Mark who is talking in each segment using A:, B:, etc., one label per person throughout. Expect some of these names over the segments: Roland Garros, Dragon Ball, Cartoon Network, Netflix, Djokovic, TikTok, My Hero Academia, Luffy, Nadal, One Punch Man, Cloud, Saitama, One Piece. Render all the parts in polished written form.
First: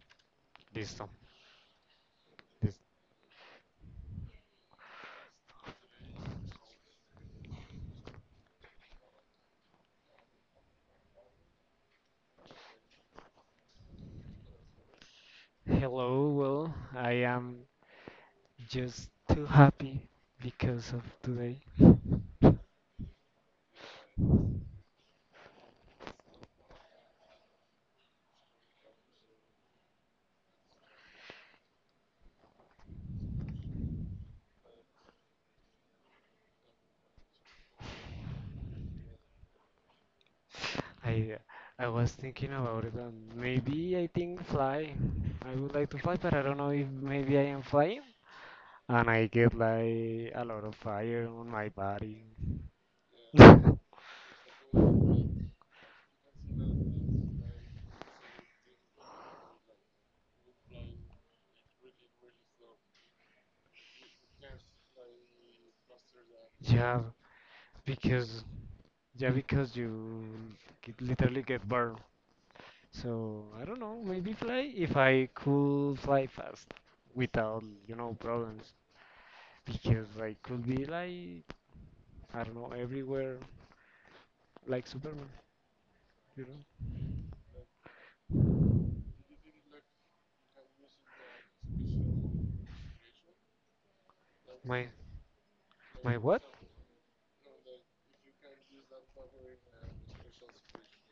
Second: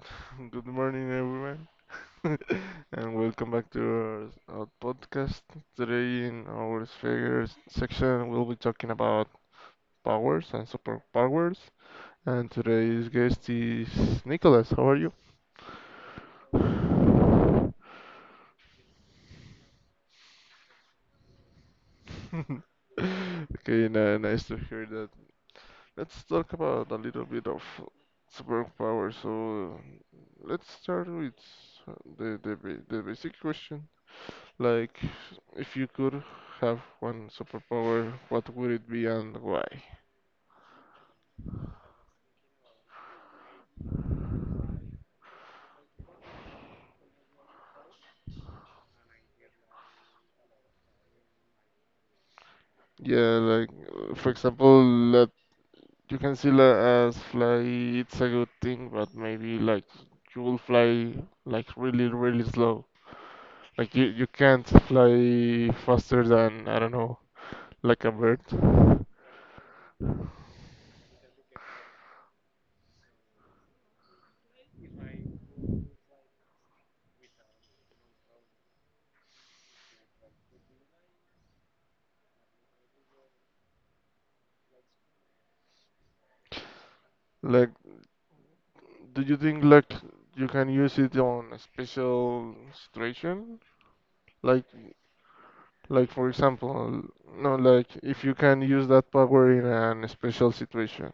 A: good
B: Listo.
A: morning, everyone,
B: Lis-
A: and welcome back to our podcast. Today, in our sphere section, we'll be talking about powers and superpowers. And today's guest is Nicholas. How are you?
B: Hello, well, I am just too happy because of today.
A: Okay, nice to hear that. Let's talk about a little bit of superpowers. So, let's start with the basic question. Like, if you could have one superpower, what would it be and why?
B: I I was thinking about it and maybe I think fly. I would like to fly, but I don't know if maybe I am flying. And I get like a lot of fire on my body.
A: Yeah, like, for example, that you can see like, as fly, it's a good thing, but maybe like you will fly like really, really slow. Like, you can't fly faster than, I don't
B: Yeah,
A: know, like a bird.
B: because yeah, because you literally get burned. So I don't know, maybe fly if I could fly fast without problems. Because I could be like I don't know, everywhere like Superman, you know.
A: Like, do you think like you can use it on a special situation? Like,
B: My
A: Like
B: my
A: for
B: what?
A: example, no, like if you can use that power in an special situation.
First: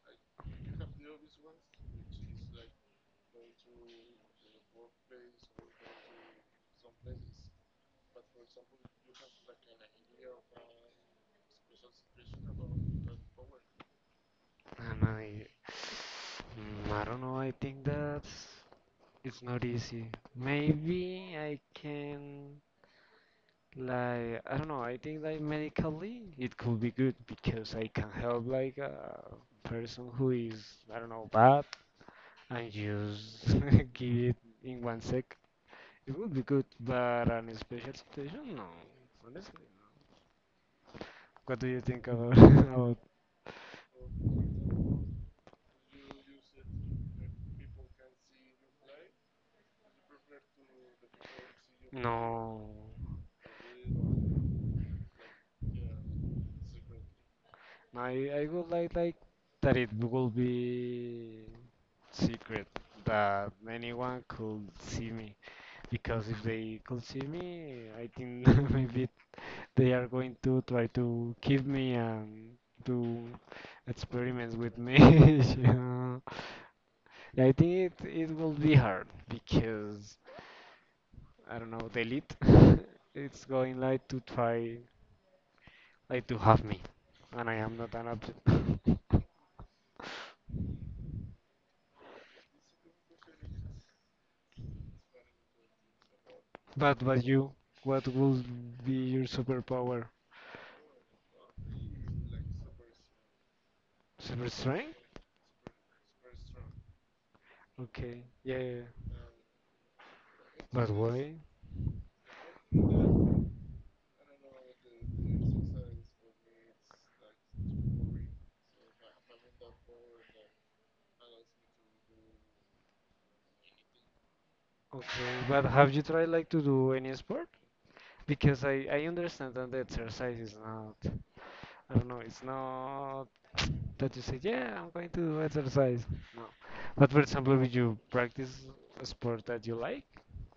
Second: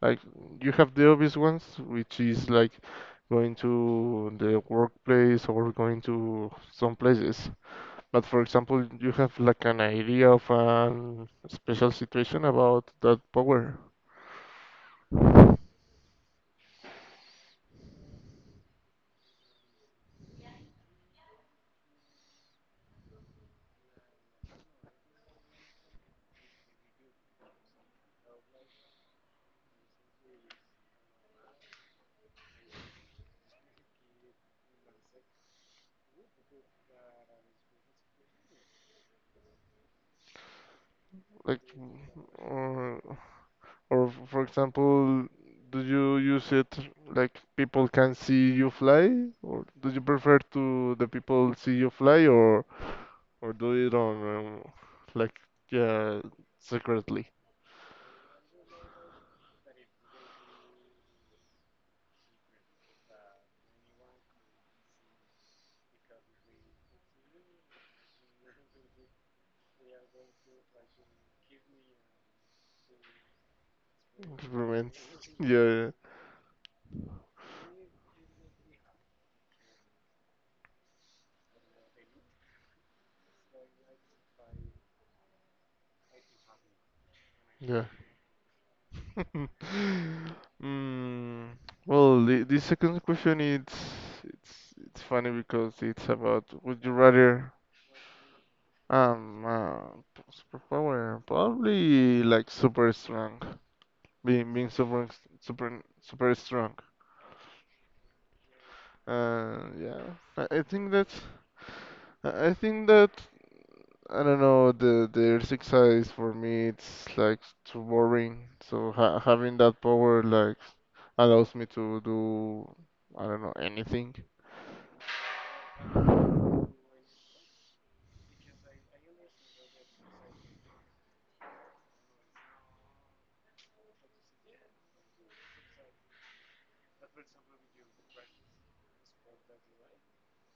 A: Like you have the obvious ones, which is like going to the workplace or going to some places. But for example, you have like an idea of a special situation about that power.
B: Uh, my I don't know, I think that's it's not easy. Maybe I can like I don't know, I think like medically it could be good because I can help like a person who is I don't know bad and just give it in one sec. It would be good, but on a special situation, no. Honestly, what
A: Like,
B: do you think about
A: uh,
B: about?
A: or for example, do you use it like people can see you fly, or do you prefer to the people see you
B: No,
A: fly,
B: no.
A: or do it on like yeah secretly?
B: I would like that it will be secret that anyone could see me because if they could see me, I think maybe they are going to try to keep me and do
A: It
B: experiments with
A: remains.
B: me.
A: Yeah,
B: Yeah. Yeah, I think it will be hard because I don't know, the elite it's going like to try like to have me and I
A: yeah,
B: am
A: yeah.
B: not an object.
A: mm, well, the second question it's it's funny because it's about would you
B: But
A: rather
B: you, what will be your
A: um uh,
B: superpower?
A: superpower probably like super strong.
B: Super
A: Being
B: strength?
A: super super super strong.
B: Okay. Yeah. Yeah, yeah.
A: Yeah, I
B: But
A: think that
B: why?
A: I think that I don't know the earth exercise for me it's like too boring. So ha having that power like allows me to do I don't know anything.
B: Okay. But have you tried like to do any sport? Because I understand that the exercise is not. I don't know. It's not that you say, yeah, I'm going to exercise. No. But for example, if you practice a sport that you like,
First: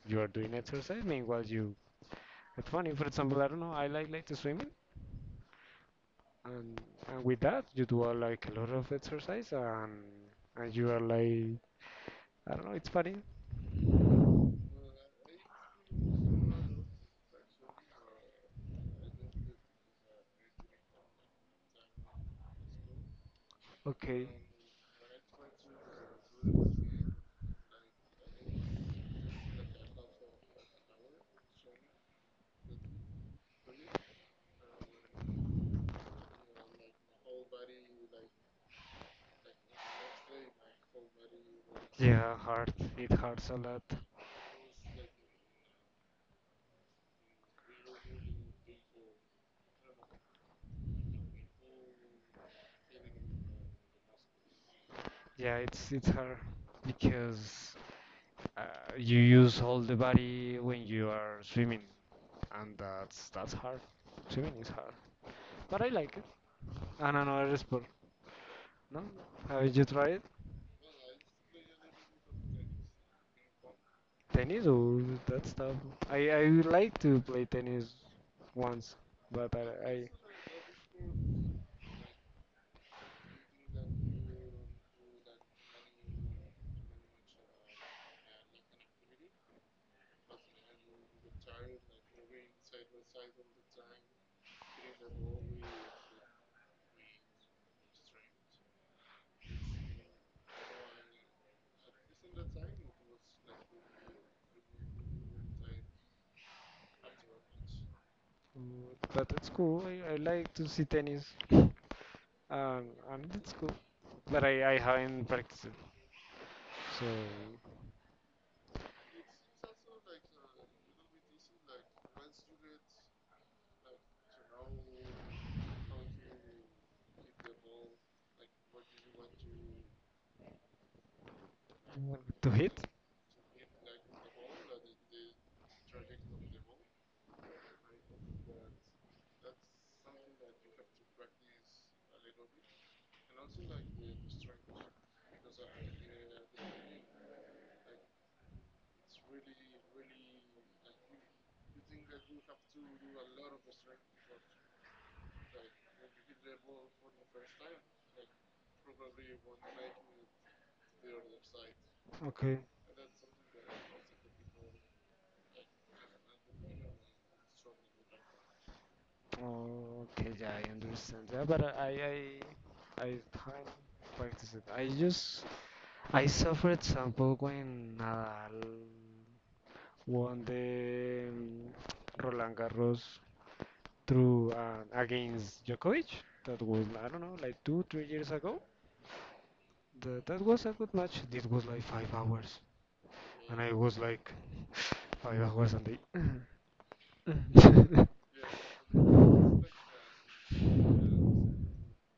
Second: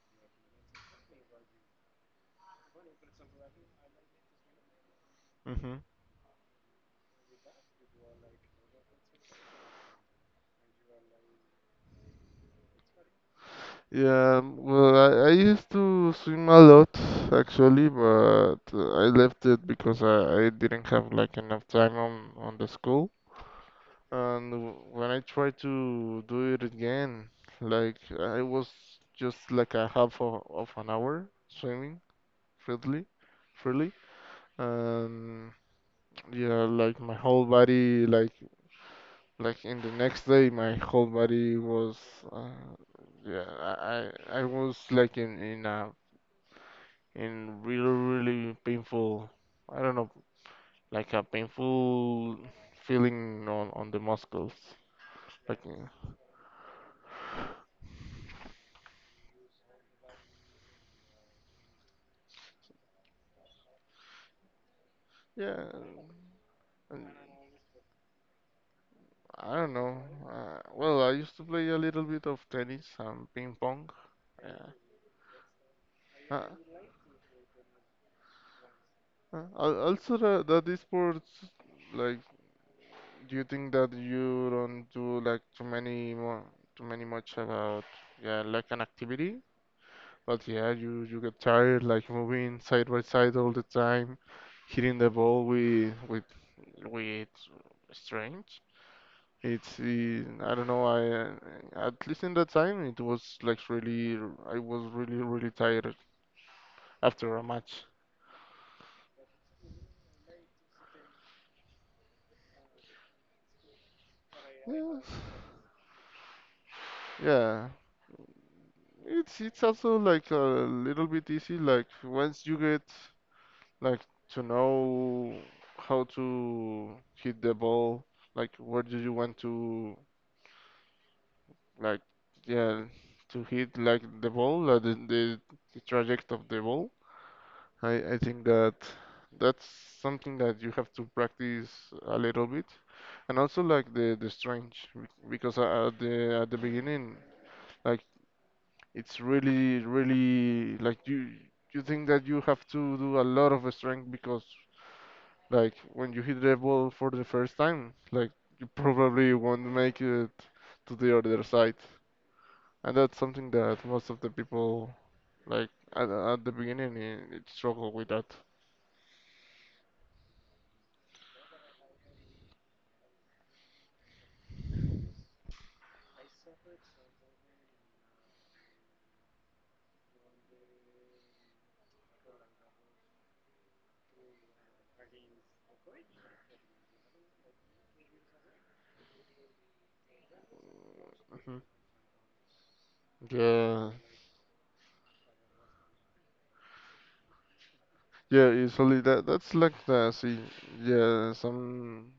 B: you are doing exercise. Meanwhile, you. It's funny. For example, I don't know. I like to swimming,
A: Hmm.
B: and, and with that, you do like a lot of exercise, and you are like, I don't know. It's funny.
A: Yeah, well, I used to swim a lot actually, but I left it because I didn't have like enough time on the school. And when I tried to do it again, like I was just like a half of an hour swimming freely, freely, and yeah, like my whole body, like in the next day, my whole body was,
B: Yeah,
A: uh,
B: hard. It
A: yeah,
B: hurts a lot.
A: I was like in a in really really painful, I don't know, like a painful feeling on the muscles,
B: Yeah,
A: like
B: it's it's hard because uh, you use all the body when you are swimming, and that's hard. Swimming is hard,
A: yeah.
B: but I like it.
A: and-
B: And another sport, no?
A: I
B: Have
A: don't
B: you
A: know.
B: tried
A: Well, I used to play a little bit of tennis and ping pong. Yeah.
B: tennis or that stuff? I
A: Uh,
B: would like to play tennis once, but I, I
A: also, that esports, like, do you think that you don't do like too many more, too many much about, yeah, like an activity? But yeah, you get tired, like moving side by side all the time, hitting the ball with strange. It's I don't know I at least in that time it was like really I was really really tired after a match.
B: but it's cool. I like to see tennis, and and it's cool. But I
A: Yeah.
B: haven't practiced it. So
A: Yeah, it's also like a little bit easy. Like once you get like to know how to hit the ball, like where do you want to like
B: mm, to
A: yeah
B: hit?
A: to hit like the ball, like the traject of the ball. I think that that's something that you have to practice a little bit, and also like the strange because at the beginning, like it's really really like you think that you have to do a lot of strength because like when you hit the ball for the first time, like you probably won't make it to the other side,
B: Okay.
A: and that's something that most of the people like at the beginning eh, it struggle with that.
B: Okay, yeah, I understand. Yeah, but I can't practice it. I just I saw for example when Nadal won the Roland Garros through against Djokovic. That was I don't know like two three years ago. That was a good match. It
A: Mhm.
B: was like 5 hours, and I
A: Yeah,
B: was like 5 hours, and they Mm.
A: yeah, usually that that's like the see, yeah, some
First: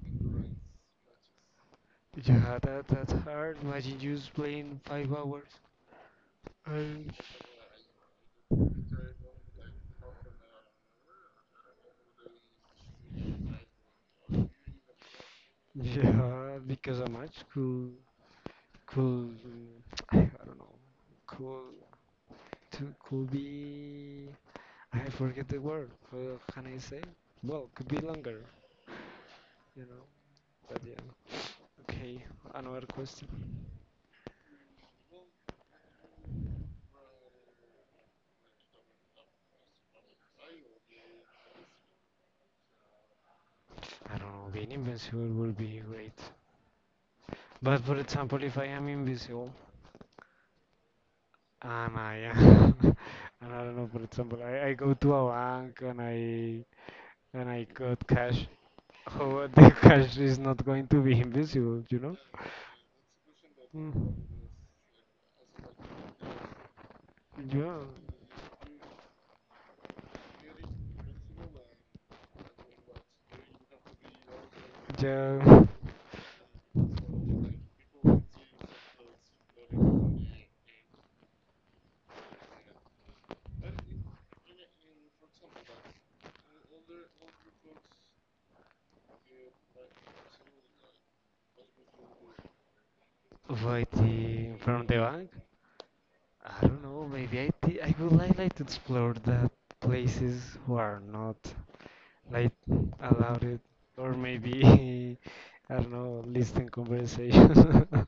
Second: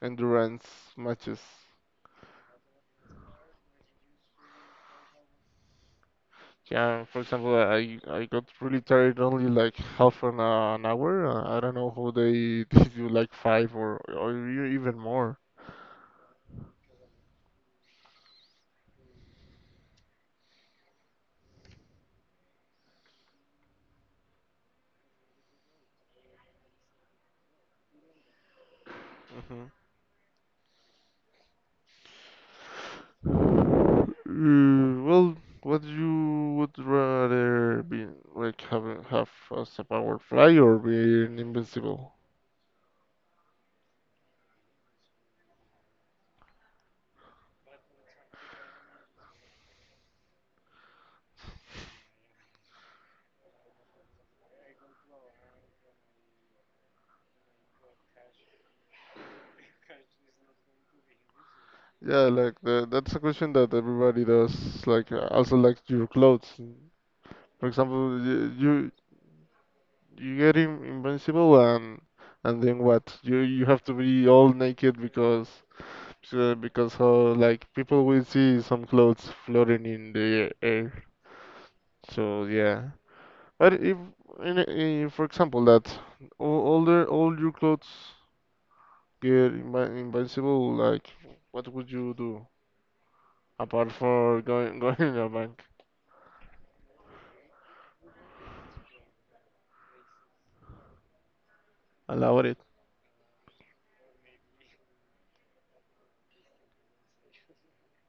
A: endurance matches.
B: Yeah, that that's hard. Imagine you just playing 5 hours.
A: Yeah,
B: Um,
A: for example, I got really tired only like half an hour. I don't know how they did you like five or even more.
B: yeah, because a match could I don't know could could be I forget the word. How can I say? Well, could be longer,
A: Hmm.
B: you know. But yeah. Okay, another question.
A: Well, what you would rather be like have as a power fly or be invincible?
B: I don't know. Being invisible would be great. But for example, if I am invisible, Um, I, and I don't know, for example, I go to a bank and I got cash. How the cash is not going to be invisible, you know?
A: Yeah, like that's a question that
B: Mm.
A: everybody does. Like also like your clothes. For
B: Yeah.
A: example, you you get in, invincible and then what? You have to be all naked
B: Yeah.
A: because how like people will see some clothes floating in the air. So yeah, but if in, in, for example that all your clothes get invi invincible, like what would you do
B: Wait,
A: apart for going
B: from the
A: going in a
B: bank?
A: bank?
B: I don't know, maybe I would like to explore that places who are not
A: Allow
B: like
A: it.
B: allowed it. Or maybe, I don't know, listen conversation.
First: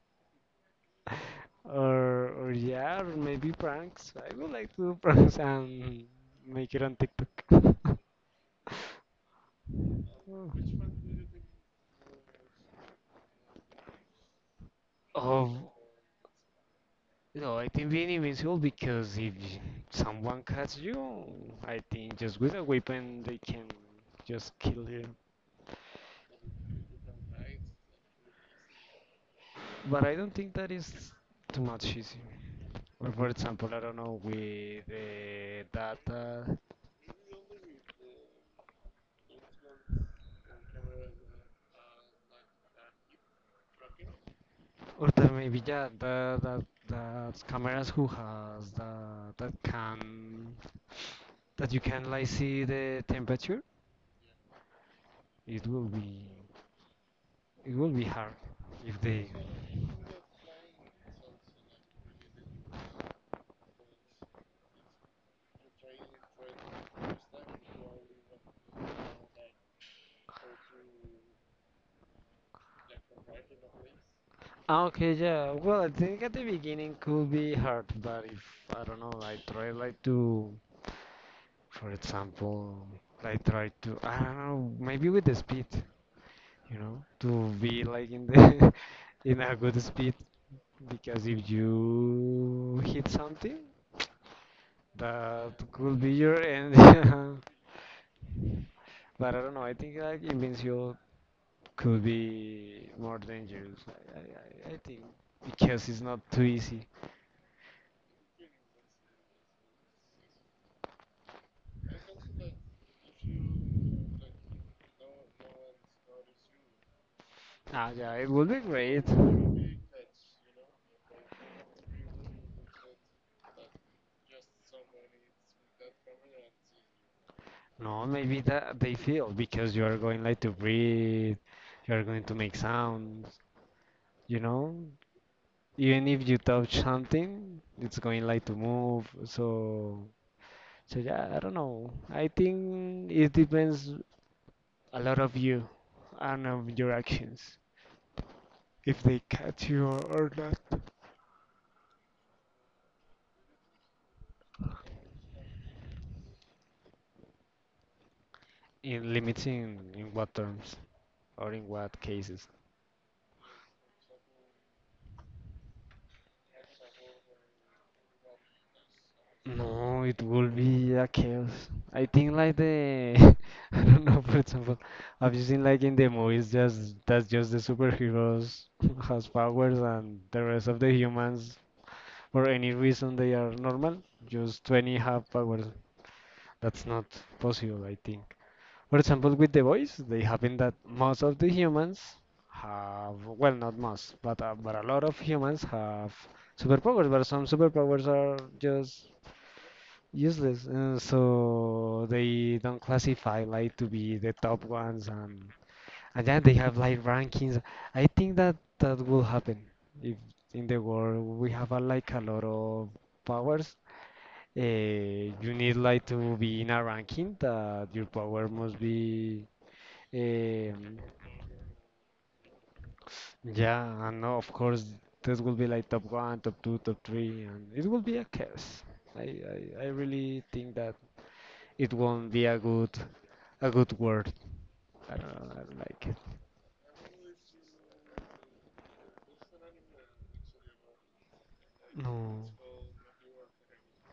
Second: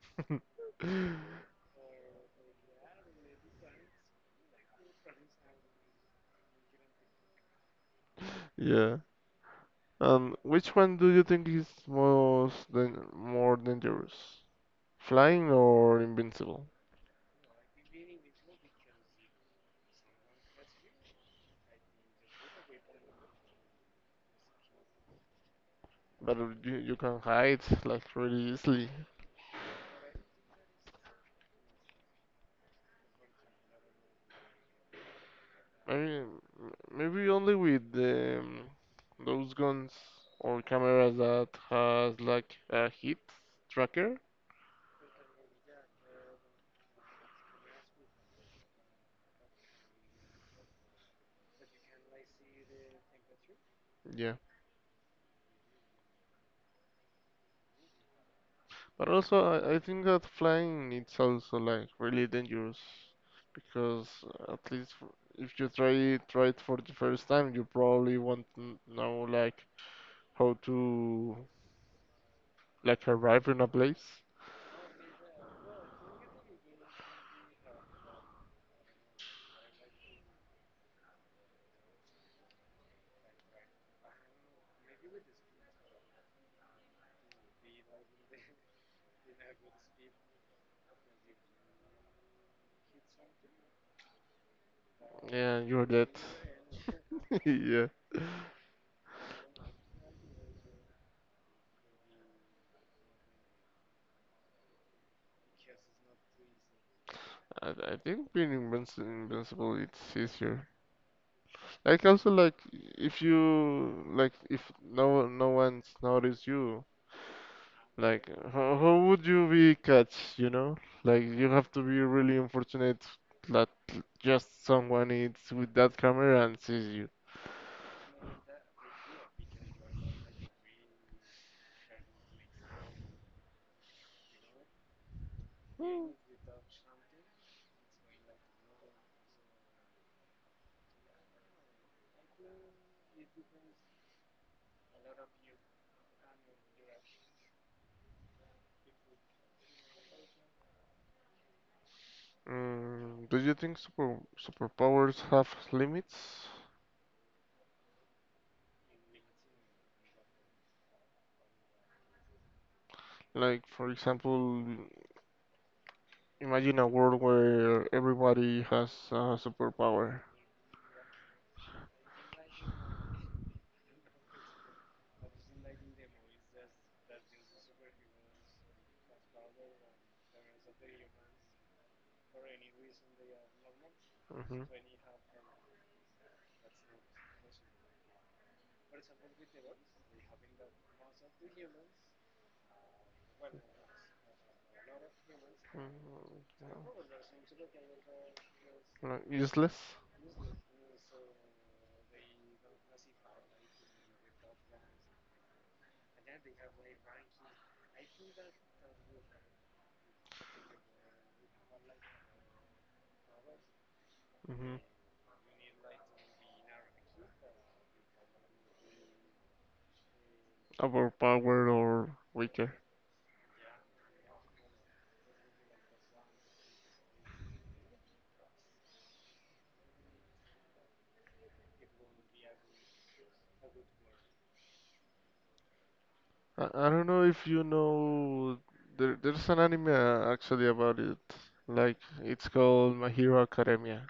B: Or yeah, or maybe pranks. I would like to do pranks and make it on TikTok.
A: Yeah. Which one do you think is most dan more dangerous?
B: Oh,
A: Flying or invincible?
B: No, I think being invincible because if someone cuts you, I think just with a weapon they can just kill you.
A: But you, you can hide like really easily.
B: But I don't think that is too much easy. Or for example, I don't know, with that,
A: Maybe maybe only with those guns or cameras that has like a hit tracker.
B: or there maybe yeah, that cameras who has the that can that you can like see the temperature,
A: Yeah.
B: it will be it will be hard if
A: But
B: they.
A: also I think that flying it's also like really dangerous because at least if you try it for the first time you probably won't know like how to like arrive in a place
B: Ah, okay, yeah. Well, I think at the beginning could be hard, but if I don't know, I try like to, for example, like try to I don't know, maybe with the speed, to be like in the in a good speed because if you hit something, that
A: and you're
B: could
A: dead.
B: be your end.
A: Yeah,
B: But I don't know. I think like invincible could be more dangerous. I think because it's not too easy.
A: I think being invinci invincible it's easier. Like also like if you like if no no one's noticed you,
B: Ah, yeah, it
A: like
B: would be
A: how
B: great.
A: would you be catch, you know? Like you have to be really unfortunate that just someone is with that camera and sees you.
B: No, maybe that they feel because you are going like to breathe, you are going to make sounds, you know? Even if you touch something, it's going like to move. So yeah, I don't know. I think it depends a lot of you and of your actions, if they catch you or not.
A: Mm, do you think superpowers have limits?
B: In limiting in what terms or in what cases?
A: Like for example, imagine a world where everybody has a
B: No, it
A: superpower.
B: will be a chaos. I think like the I don't know, for example, I've seen like in the movies just that's just the superheroes has powers and the rest of the humans for any reason they are normal.
A: Hmm.
B: Just 20 have powers. That's not possible, I think. For example, with the voice, they happen that most of the humans have, well, not most, but a lot of humans have superpowers, but some superpowers are just
A: Like useless,
B: useless, so they don't classify like to be the top ones, and then they have like rankings. I think that that will happen if in the world we have like a lot of powers.
A: hmm,
B: You need like to be in a ranking that your power must be um,
A: overpowered or weaker.
B: yeah, and of course, this will be like top one, top two, top three, and it will be a chaos. I really think that it won't be a good word. I don't know, I don't like it.
A: I don't know if you know. There's an anime actually about it. Like it's
B: No,
A: called My Hero Academia.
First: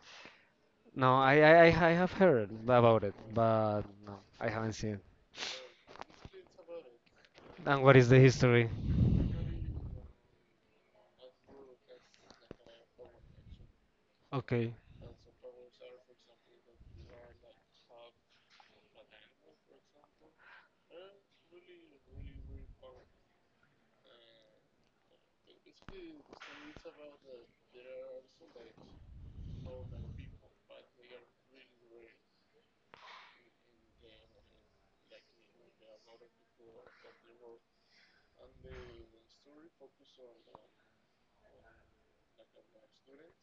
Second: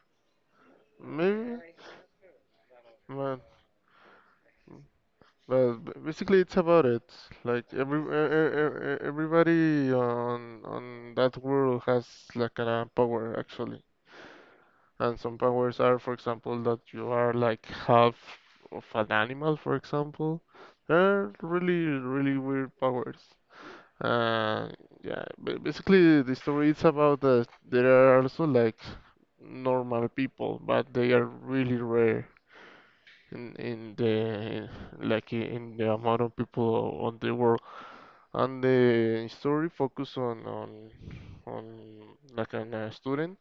B: no, I, I, I
A: Maybe.
B: I have heard about it,
A: Man,
B: but no, I haven't seen it.
A: well, basically, it's about it. Like
B: And what
A: every
B: is the history?
A: everybody on that world has like a power actually,
B: Okay,
A: and some powers are, for example, that you are like half of an animal, for example. They're really really weird powers. Uh, yeah. Basically, the story is about that there are also like normal people, but they are really rare in the like in the amount of people on the world and the story focus on like on a student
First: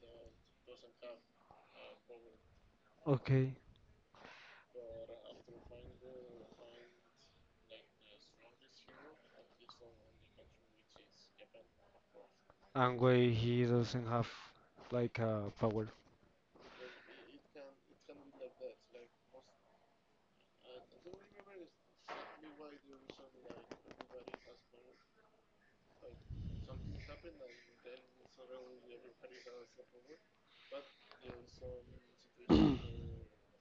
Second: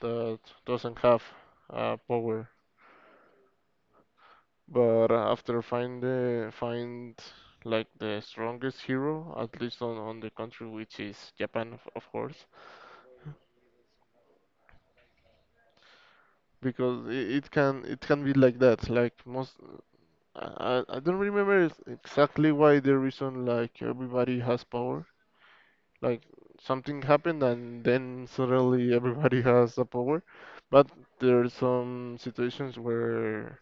A: that doesn't have power
B: okay.
A: but after find like the strongest hero at least on the country which is Japan of course
B: And why he doesn't have like power?
A: because it can be like that like most I, I don't remember exactly why the reason like everybody has power. Like something happened and then suddenly everybody has the power. But there are some situations where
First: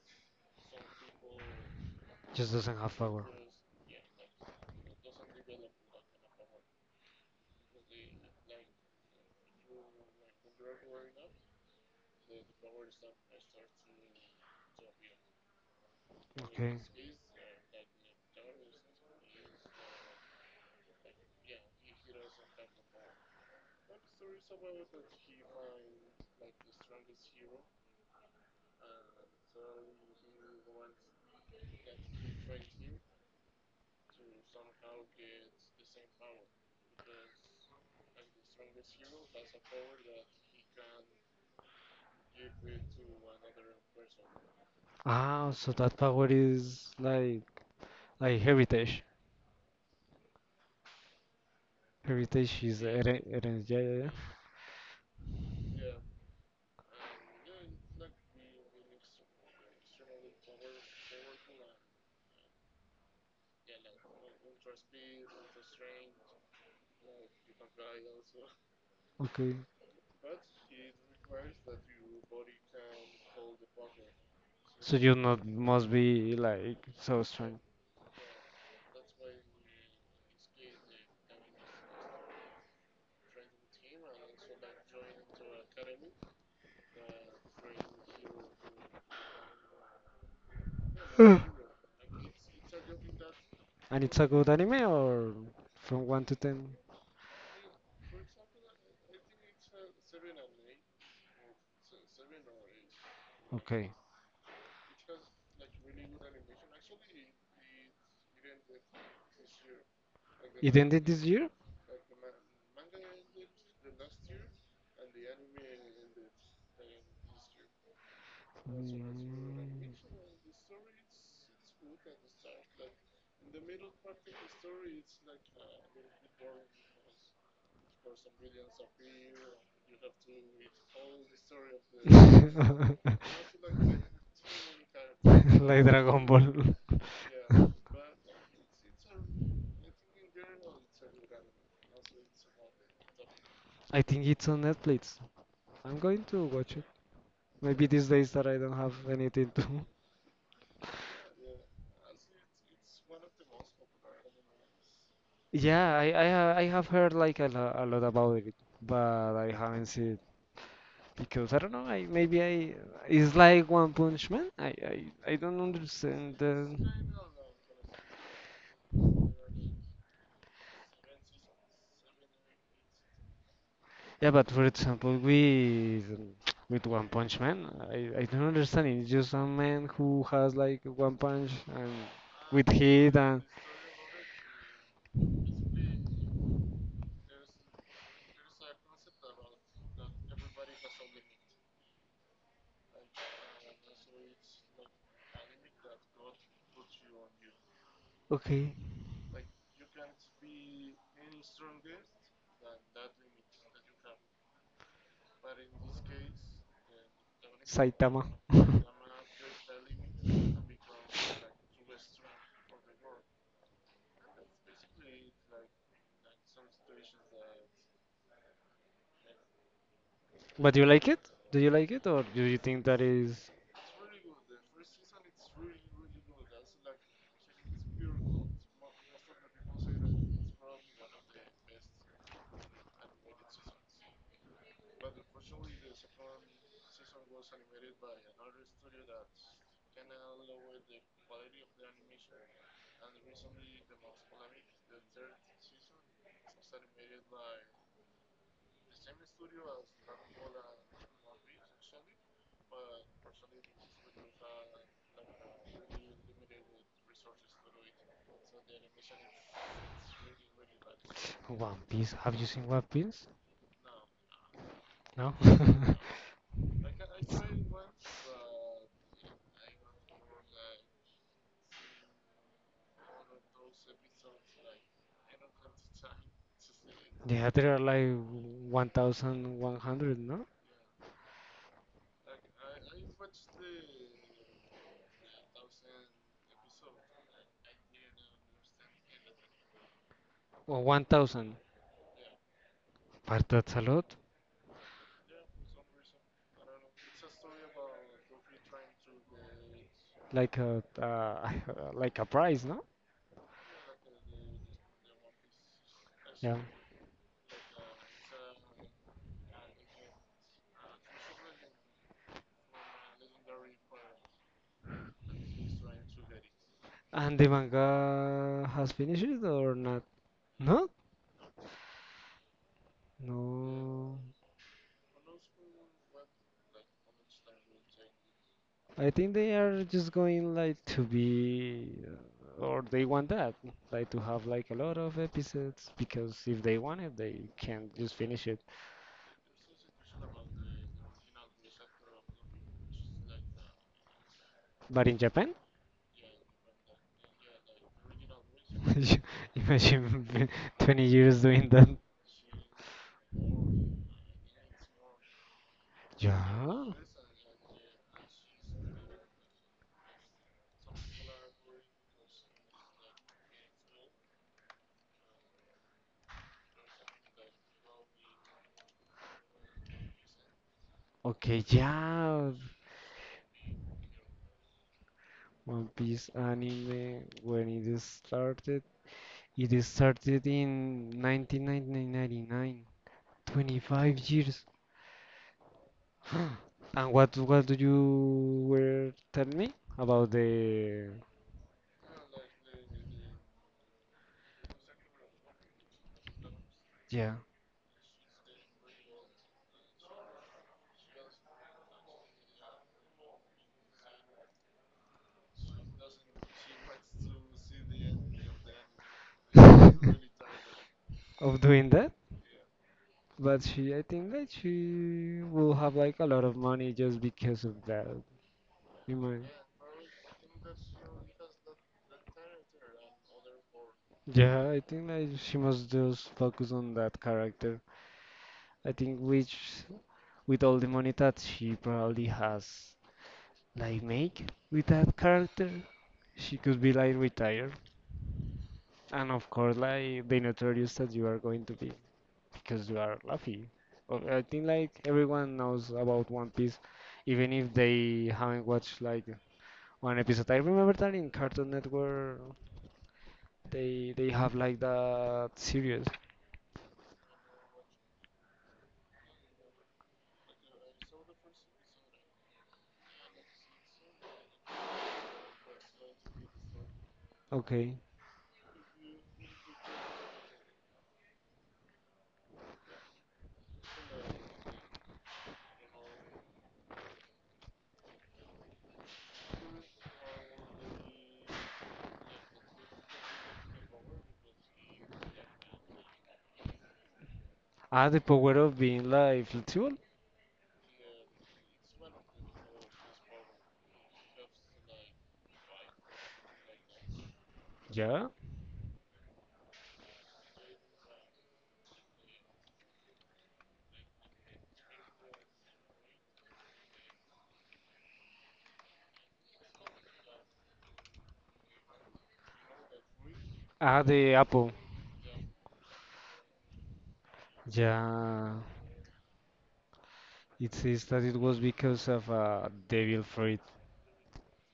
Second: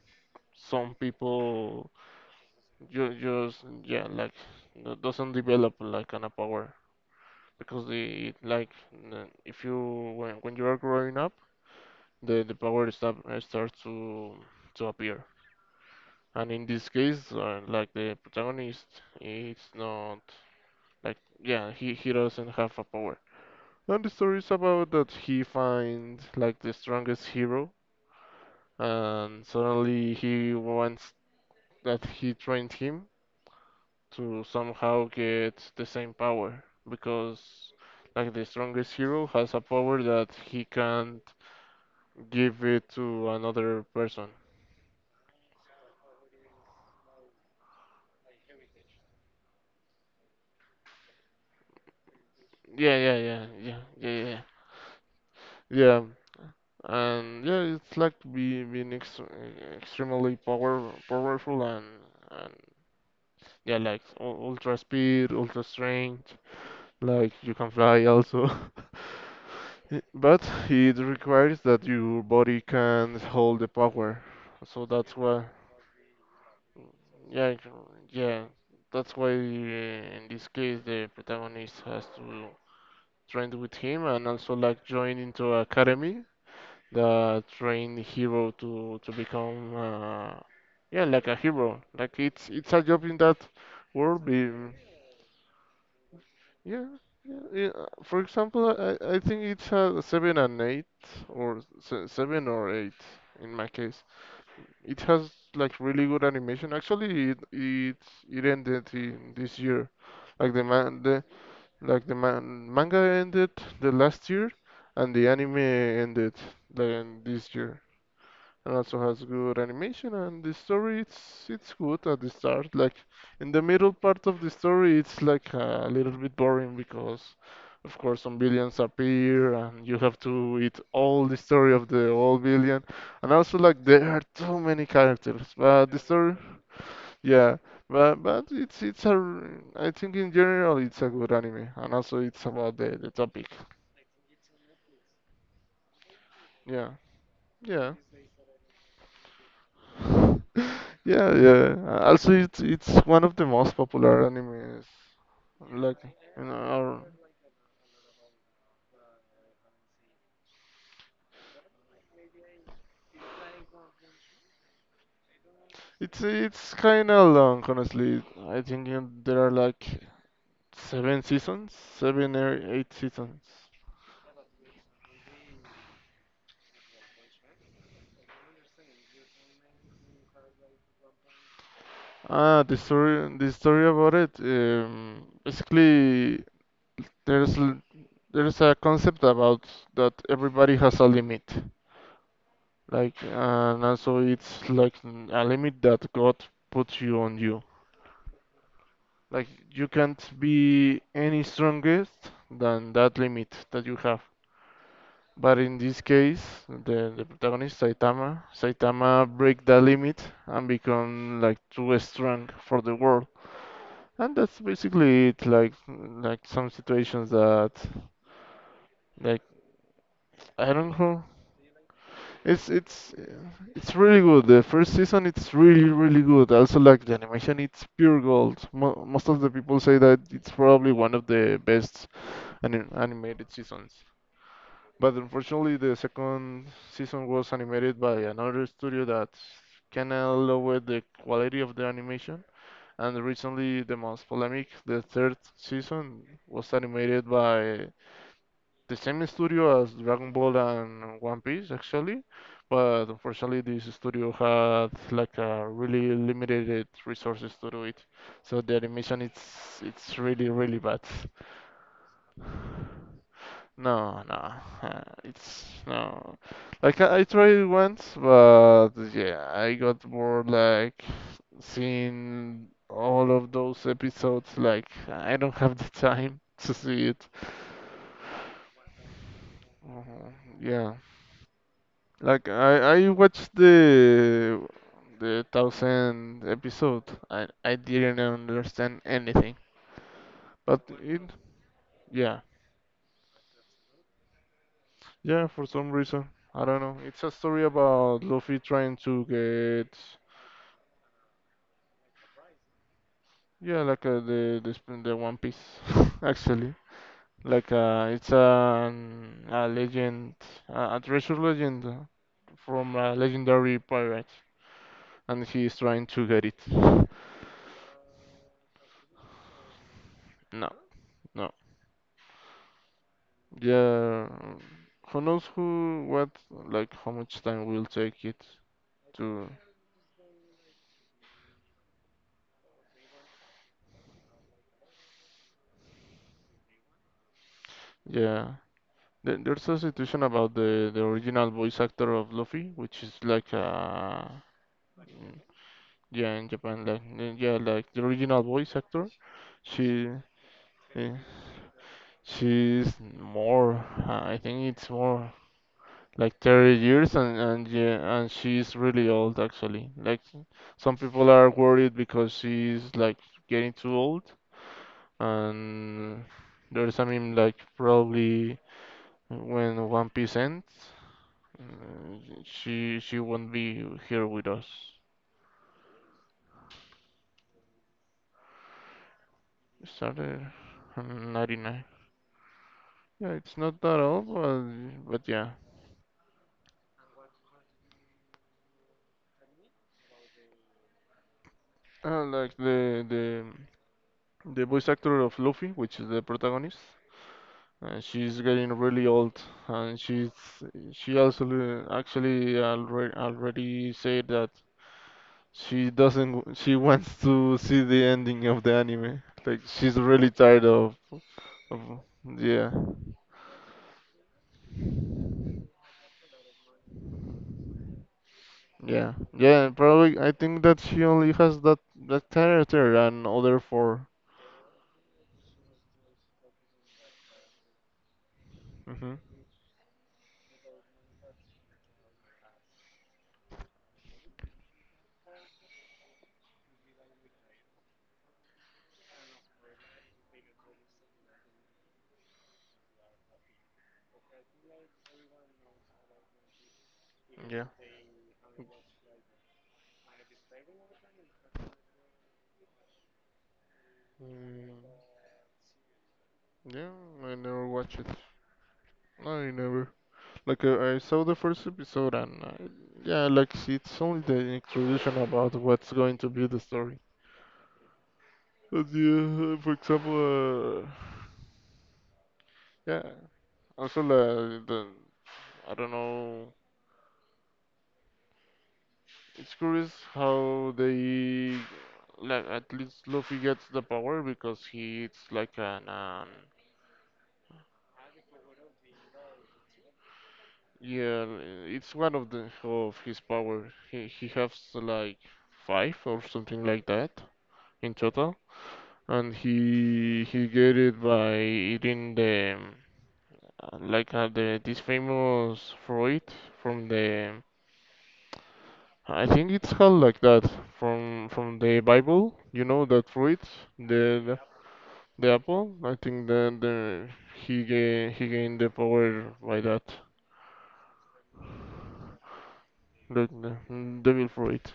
A: some people
B: Just doesn't have
A: ju
B: power.
A: just yeah like doesn't develop like kind of power because the like if you when you are growing up the power start starts to appear. And in
B: Okay.
A: this case, like the protagonist, it's not like yeah he doesn't have a power. And the story is about that he finds like the strongest hero, and suddenly he wants that he trained him to somehow get the same power because like the strongest hero has a power that he can't give it to another person.
B: Ah, so that power is like heritage. Heritage is
A: Yeah, yeah, yeah,
B: heritage.
A: yeah,
B: Yeah, yeah, yeah.
A: yeah, yeah. Yeah, yeah, and yeah, it's like be, being ex extremely powerful and yeah, like ultra speed, ultra strength, like you can fly also.
B: Okay.
A: I- But it requires that your body can hold the power. So
B: So
A: that's
B: you
A: why,
B: not must be like so
A: yeah,
B: strong.
A: yeah, that's why in this case the protagonist has to train with him and also like join into academy that train hero to become yeah like a
B: Huh.
A: hero. Like it's a job in that
B: And it's
A: world.
B: a good
A: Be-
B: anime or from one to ten?
A: Yeah, yeah, yeah. Uh, for example, I think it's a seven and eight or seven or eight in my
B: Okay.
A: case. It has like really good animation. Actually, it ended in this year. Like
B: It ended
A: the
B: this year?
A: like the man manga ended the last year, and the anime ended then this year and also has good animation and the story it's good at the start
B: Mm,
A: like in the middle part of the story it's like a little bit boring because of course some billions appear and you have to eat all the story of the whole billion and also like there are too many characters but
B: like
A: the
B: Dragon
A: story
B: Ball.
A: yeah but it's a I think in general it's a good anime and also it's about the topic.
B: I think it's on Netflix. I'm going to watch it.
A: Yeah,
B: Maybe
A: yeah.
B: these days that I don't have anything to.
A: Yeah, yeah. Also, it's one of the most popular animes. Like,
B: Yeah, I I,
A: you know,
B: ha- I have
A: our-
B: heard like a lot about it, but I haven't seen it because I don't know. I maybe I it's like One Punch Man. I, I don't understand the.
A: it's kind of long, honestly. I think there are like seven seasons, seven or eight seasons.
B: Yeah, but for example, with with One Punch Man, I don't understand. It's just a man who has like one punch and
A: Ah,
B: with heat and
A: the story about it. Basically, there's l- there's a concept about that everybody has a limit, like, and also it's like a limit that God puts you on you.
B: okay,
A: Like you can't be any strongest than that limit that you have. But in this case, the protagonist
B: Saitama.
A: Saitama, Saitama break that limit and become like too strong for the world. And that's basically it. Like some situations that like I
B: But you
A: don't
B: like it?
A: know.
B: Do you like it, or do you
A: It's
B: think that
A: it's uh,
B: is
A: it's really good. The first season it's really good. Also like the animation, it's pure gold. Mo most of the people say that it's probably one of the best animated seasons. But unfortunately, the second season was animated by another studio that kind of lowered the quality of the animation. And recently, the most polemic, the third season, was animated by the same studio as Dragon Ball and One Piece, actually. But unfortunately, this studio had like a really limited resources to do it. So the animation it's really bad.
B: One Piece? Have you seen One Piece?
A: No, no,
B: No.
A: it's no. Like I tried it once, but yeah, I got bored. Like seeing all of those episodes, like I don't have the time to see it.
B: Yeah, there are like 1,100,
A: Mhm.
B: no?
A: Yeah, like I watched the thousand episode. I didn't understand anything, but
B: Or
A: it,
B: 1,000.
A: yeah,
B: But that's a lot.
A: yeah, for some reason I don't know. It's a story about Luffy trying to get.
B: Like a like a price, no?
A: Yeah, like the the One Piece,
B: Yeah.
A: actually. Like it's an, a legend, a treasure legend from a legendary pirate, and he is trying to get it.
B: And the manga has finished or not?
A: No,
B: No?
A: no.
B: No.
A: Yeah, who knows who, what, like how much time will take it
B: I think
A: to.
B: they are just going like to be or they want that, like to have like a lot of episodes because if they want it, they can just finish
A: Yeah,
B: it.
A: there- there's a situation about the original voice actor of Luffy, which is like
B: But in Japan,
A: yeah, in Japan, like yeah, like the original voice actor. She.
B: Imagine 20
A: Eh,
B: years doing that.
A: She's more. I think it's more like 30
B: Yeah.
A: years, and yeah, and she's really old actually. Like some people are worried because she's like getting too old, and there's, I mean, like probably when One Piece ends,
B: Okay, yeah.
A: she won't be here with us.
B: One Piece anime, when it
A: Started
B: started in
A: in 99.
B: 1999.
A: Yeah, it's not that
B: 25
A: old,
B: years.
A: but yeah.
B: And what do you were tell me about the
A: Like the voice actor of Luffy, which is the protagonist,
B: yeah
A: and she's getting really old, and she's, she also actually already said that she doesn't she wants to see the ending of the anime. Like she's really tired of,
B: of doing
A: of
B: that?
A: yeah,
B: But she, I think that she will have like a lot of money just because of that.
A: yeah, yeah, probably I think that she only has that that character and other 4.
B: Yeah, I think like she must just focus on that character. I
A: Hmm.
B: think which with all the money that she probably has like make with that character, she could be like retired. And of course like the notorious that you are going to be because you are Luffy. Well, I think like everyone knows about One Piece, even
A: Yeah.
B: if they haven't watched like one episode. I remember that in Cartoon Network they have
A: Mm,
B: like that series.
A: yeah, I never watched it. I never. Like I saw the first episode, and yeah, like it's only the introduction about what's going to be the story.
B: Okay.
A: But yeah, for example, yeah, also the I don't know. It's curious how they, like, at least Luffy gets the power because he it's like an
B: Ah, the power of being like flexible?
A: yeah, it's one of the of his power. He has like five or something like that in
B: Yeah.
A: total. And he get it by eating the like the this famous fruit from the I think it's called like that from the Bible. You know that fruit, the
B: Ah, the
A: the,
B: apple.
A: the apple. I think that the he gain, he
B: Yeah.
A: gained the power by that.
B: It says that it was because of devil
A: Look, the
B: fruit.
A: devil fruit.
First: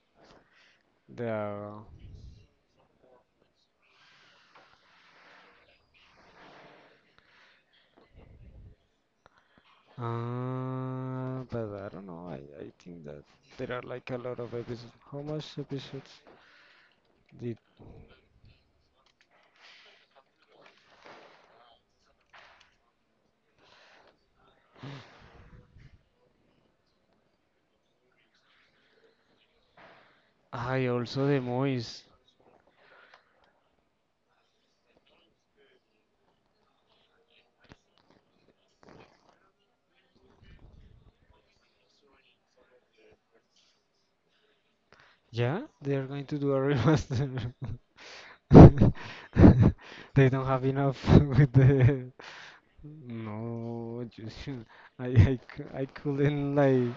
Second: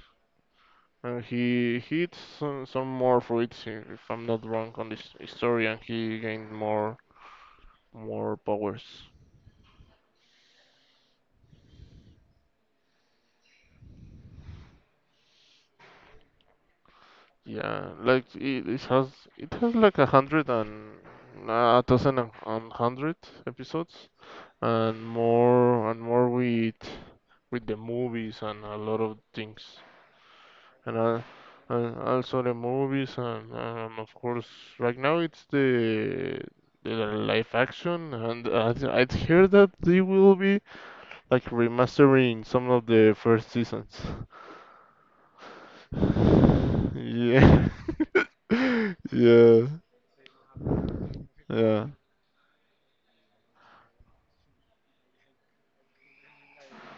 A: And he
B: The
A: he eats some more fruits, I- if I'm not wrong on this story, and he gained more more powers.
B: ah, but I don't know. I think that there are like a lot of episodes. How much episodes did
A: Yeah, like it, it has like a hundred and a thousand and hundred episodes, and more with the movies and a lot of things,
B: I
A: and uh,
B: also the
A: and
B: movies?
A: also the movies and of course right now it's the live action, and I I'd hear that they will be like remastering some of the first seasons.
B: Yeah, they are going to do a remaster.
A: Yeah, yeah,
B: They don't have enough with
A: yeah.
B: the no. Just, I couldn't like.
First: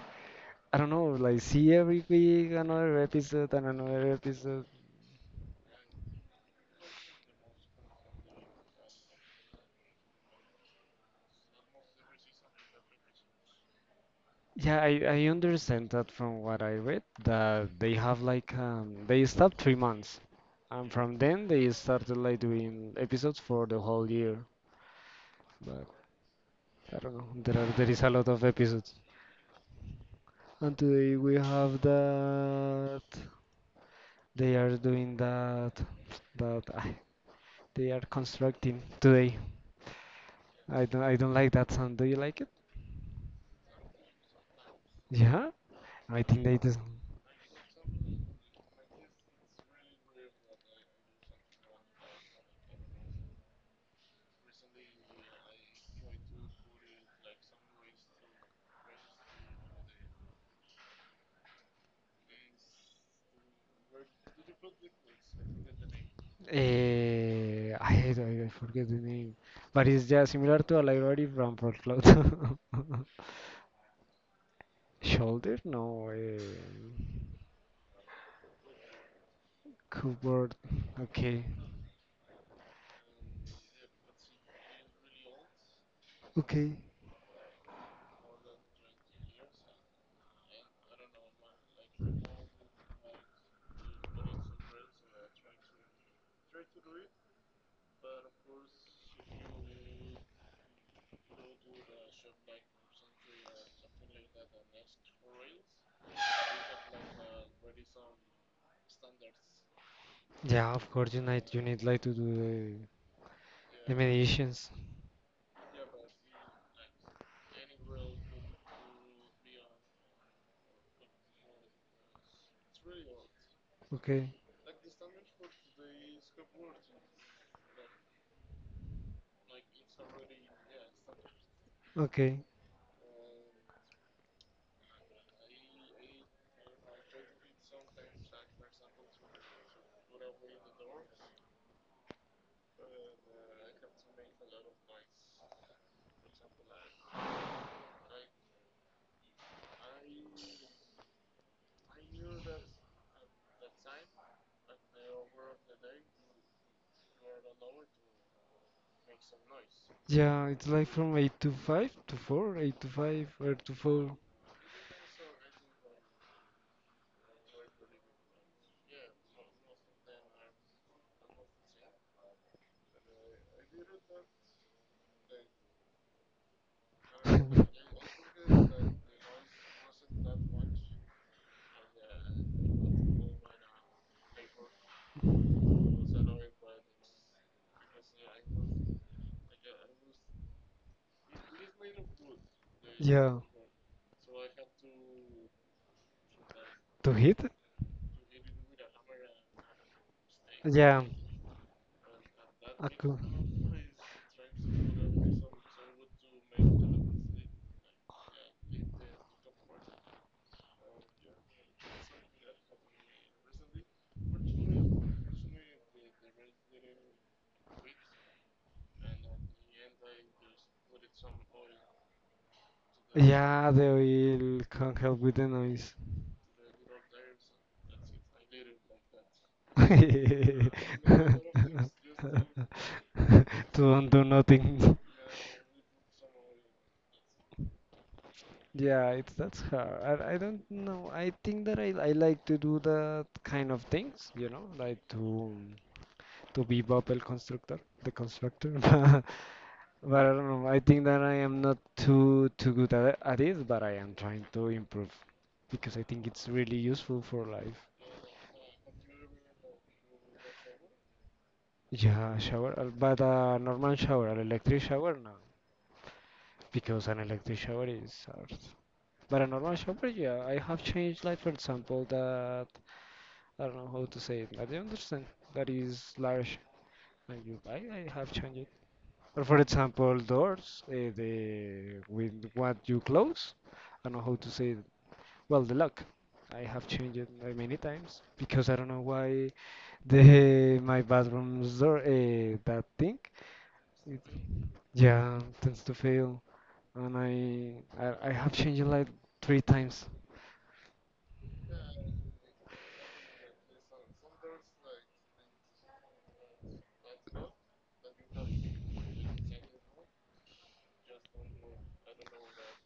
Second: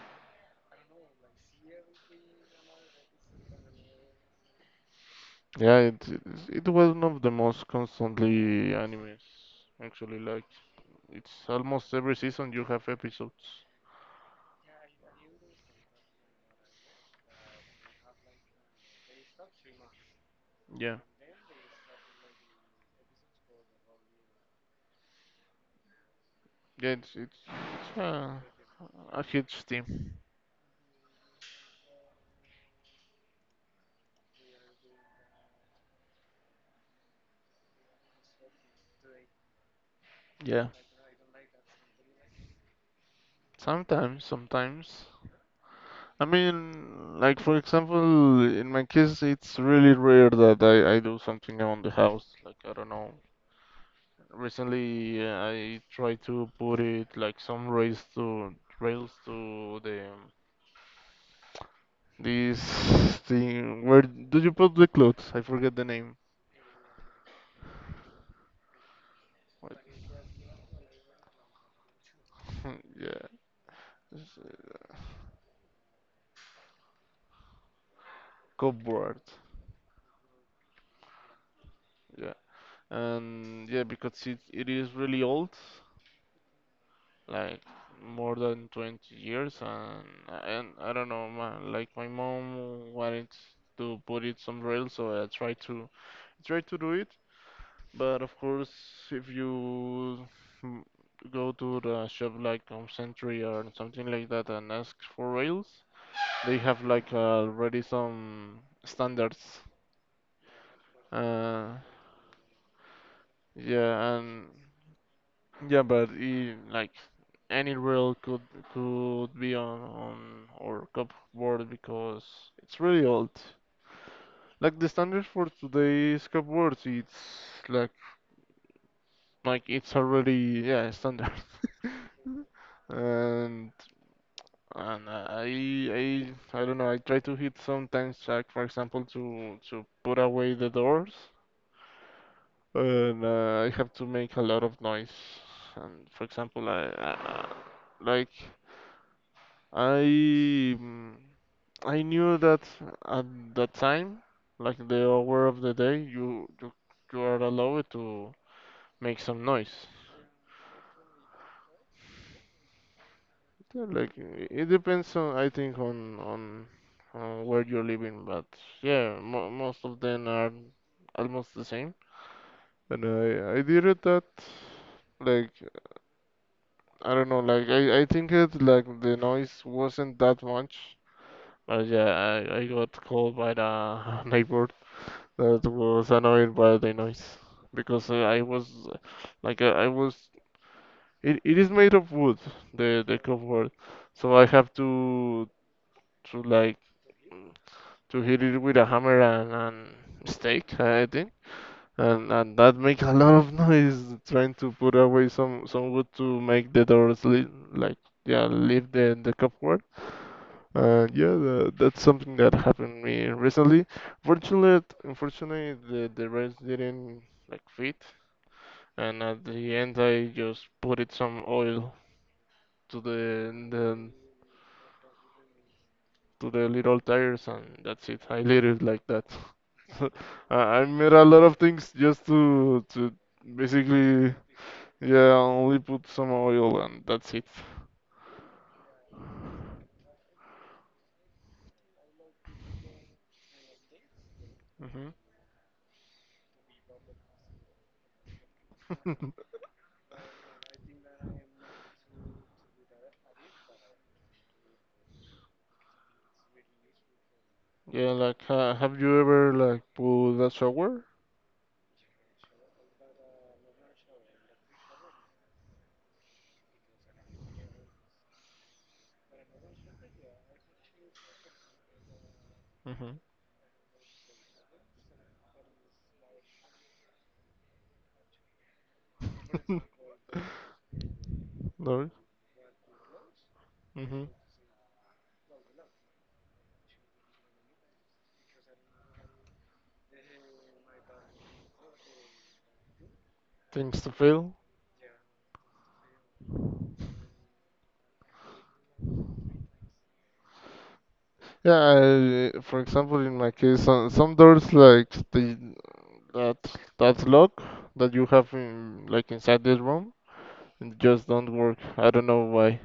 B: I don't know, like see every week another episode and another episode.
A: Yeah, it was one of the most constantly animes. Actually, like it's almost every season you have episodes.
B: Yeah, I understand that from what I read that they have like they stopped 3 months, and
A: Yeah,
B: from then they started like doing episodes for the whole year. But
A: yeah,
B: I
A: it's
B: don't know, there
A: it's
B: is a lot of episodes,
A: a huge team.
B: and today we have that they are doing that that I they are constructing today.
A: Yeah,
B: I don't like that sound. Do you like it?
A: sometimes, sometimes.
B: Yeah, I
A: I
B: think they do.
A: mean, like for example, in my case, it's really rare that I do something around the house. Like I don't know. Recently, I tried to put it like some rails to rails to the this thing, where do you put the clothes? I forget the name.
B: Eh, I, I forget the name,
A: What-
B: but it's just similar to a library from Cloud.
A: Yeah, it's a
B: Shoulder? No,
A: cupboard.
B: cupboard. Okay,
A: Yeah, and yeah, because it is really old,
B: okay.
A: like more than 20 years, and I don't know, man. Like my mom wanted to put it some rail, so I tried to tried to do it. But of course, if you mm, go to the shop like Home Century or something like that and ask for rails, they have like already some standards.
B: Yeah, of course you need you
A: Uh,
B: need like to do the
A: yeah, and
B: mediations.
A: yeah, but I like any rail could be on our cupboard because it's really old.
B: Okay,
A: Like the standard for today's cupboards, it's like like it's already yeah standard.
B: okay.
A: and And I don't know. I try to hit sometimes, like for example, to put away the doors, and I have to make a lot of noise. And for example, I like I mm, I knew that at that time, like the hour of the day, you are allowed to make some noise.
B: Yeah, it's like from eight to five to four, eight to five or to
A: Yeah, like
B: four.
A: it depends on I think on where you're living, but yeah, mo most of them are almost the same. And I did it that like I don't know like I think it like the noise wasn't that much. But yeah, I got called by the neighbor that was annoyed by the noise because I was like I was it, it is made of wood the
B: Yeah,
A: cupboard, so I have to like
B: to hit.
A: to hit it with a hammer and stake,
B: Yeah.
A: I think. And that
B: A
A: make a
B: cou-
A: lot of noise trying to put away some wood to make the doors leave, like yeah leave the cupboard. Yeah, that's something that happened to me recently. Fortunately, unfortunately, the rest didn't like fit, and at the end I just put it some oil to
B: Yeah, the
A: the
B: oil can't help with the noise.
A: to the little tires, and that's it. I did it like that. I made a lot of things just to
B: To don't do
A: basically,
B: nothing.
A: yeah, only put some oil and that's it.
B: Yeah, it's that's hard. I don't know. I think that I like to do that kind of things, like
A: Hmm.
B: to be bubble constructor, the constructor. But I don't know. I think that I am not too good at it, but I am trying to improve because I think it's really useful for life.
A: Yeah, like, have you ever like put a shower?
B: Yeah, shower, but a normal shower, an electric shower, no, because an electric shower is hard. But a normal shower, yeah, I have changed, like for example, that.
A: Mm-hmm.
B: I don't know how to say it, but I understand that is large and you buy. I have changed it. Or for example, doors, the
A: Doors.
B: with what you close. I don't know
A: Mm-hmm.
B: how to say it. Well, the lock. I have changed it many times because I don't know why the my bathroom's door that thing.
A: Things to
B: It,
A: fill.
B: yeah, tends to fail, and I have changed it like three times.
A: Yeah, I, for example, in my case, some doors like the that that lock that you have in like inside this room it just don't work. I don't know why.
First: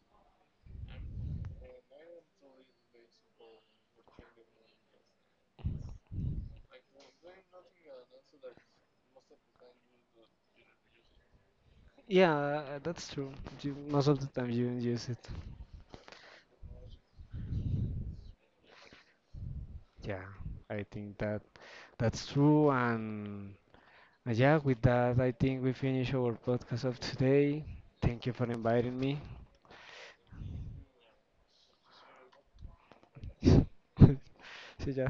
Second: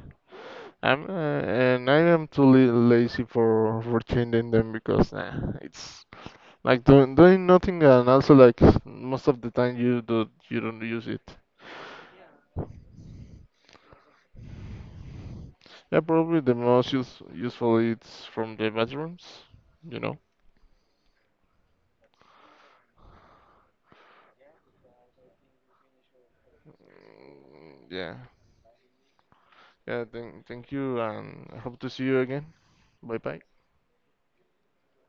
A: I'm and I am too lazy for changing them because nah, it's like doing nothing and also like most of the time you do you don't use it.
B: Yeah, that's true. You, most of the time you don't use it.
A: Yeah, probably the most use, useful it's from the bathrooms, you know.
B: Yeah, I think that that's true. And yeah, with that, I think we finish our podcast of today.
A: Mm. Yeah.
B: Thank you for inviting me.
A: Yeah, thank, thank you and I hope to see you again. Bye bye.
B: See ya.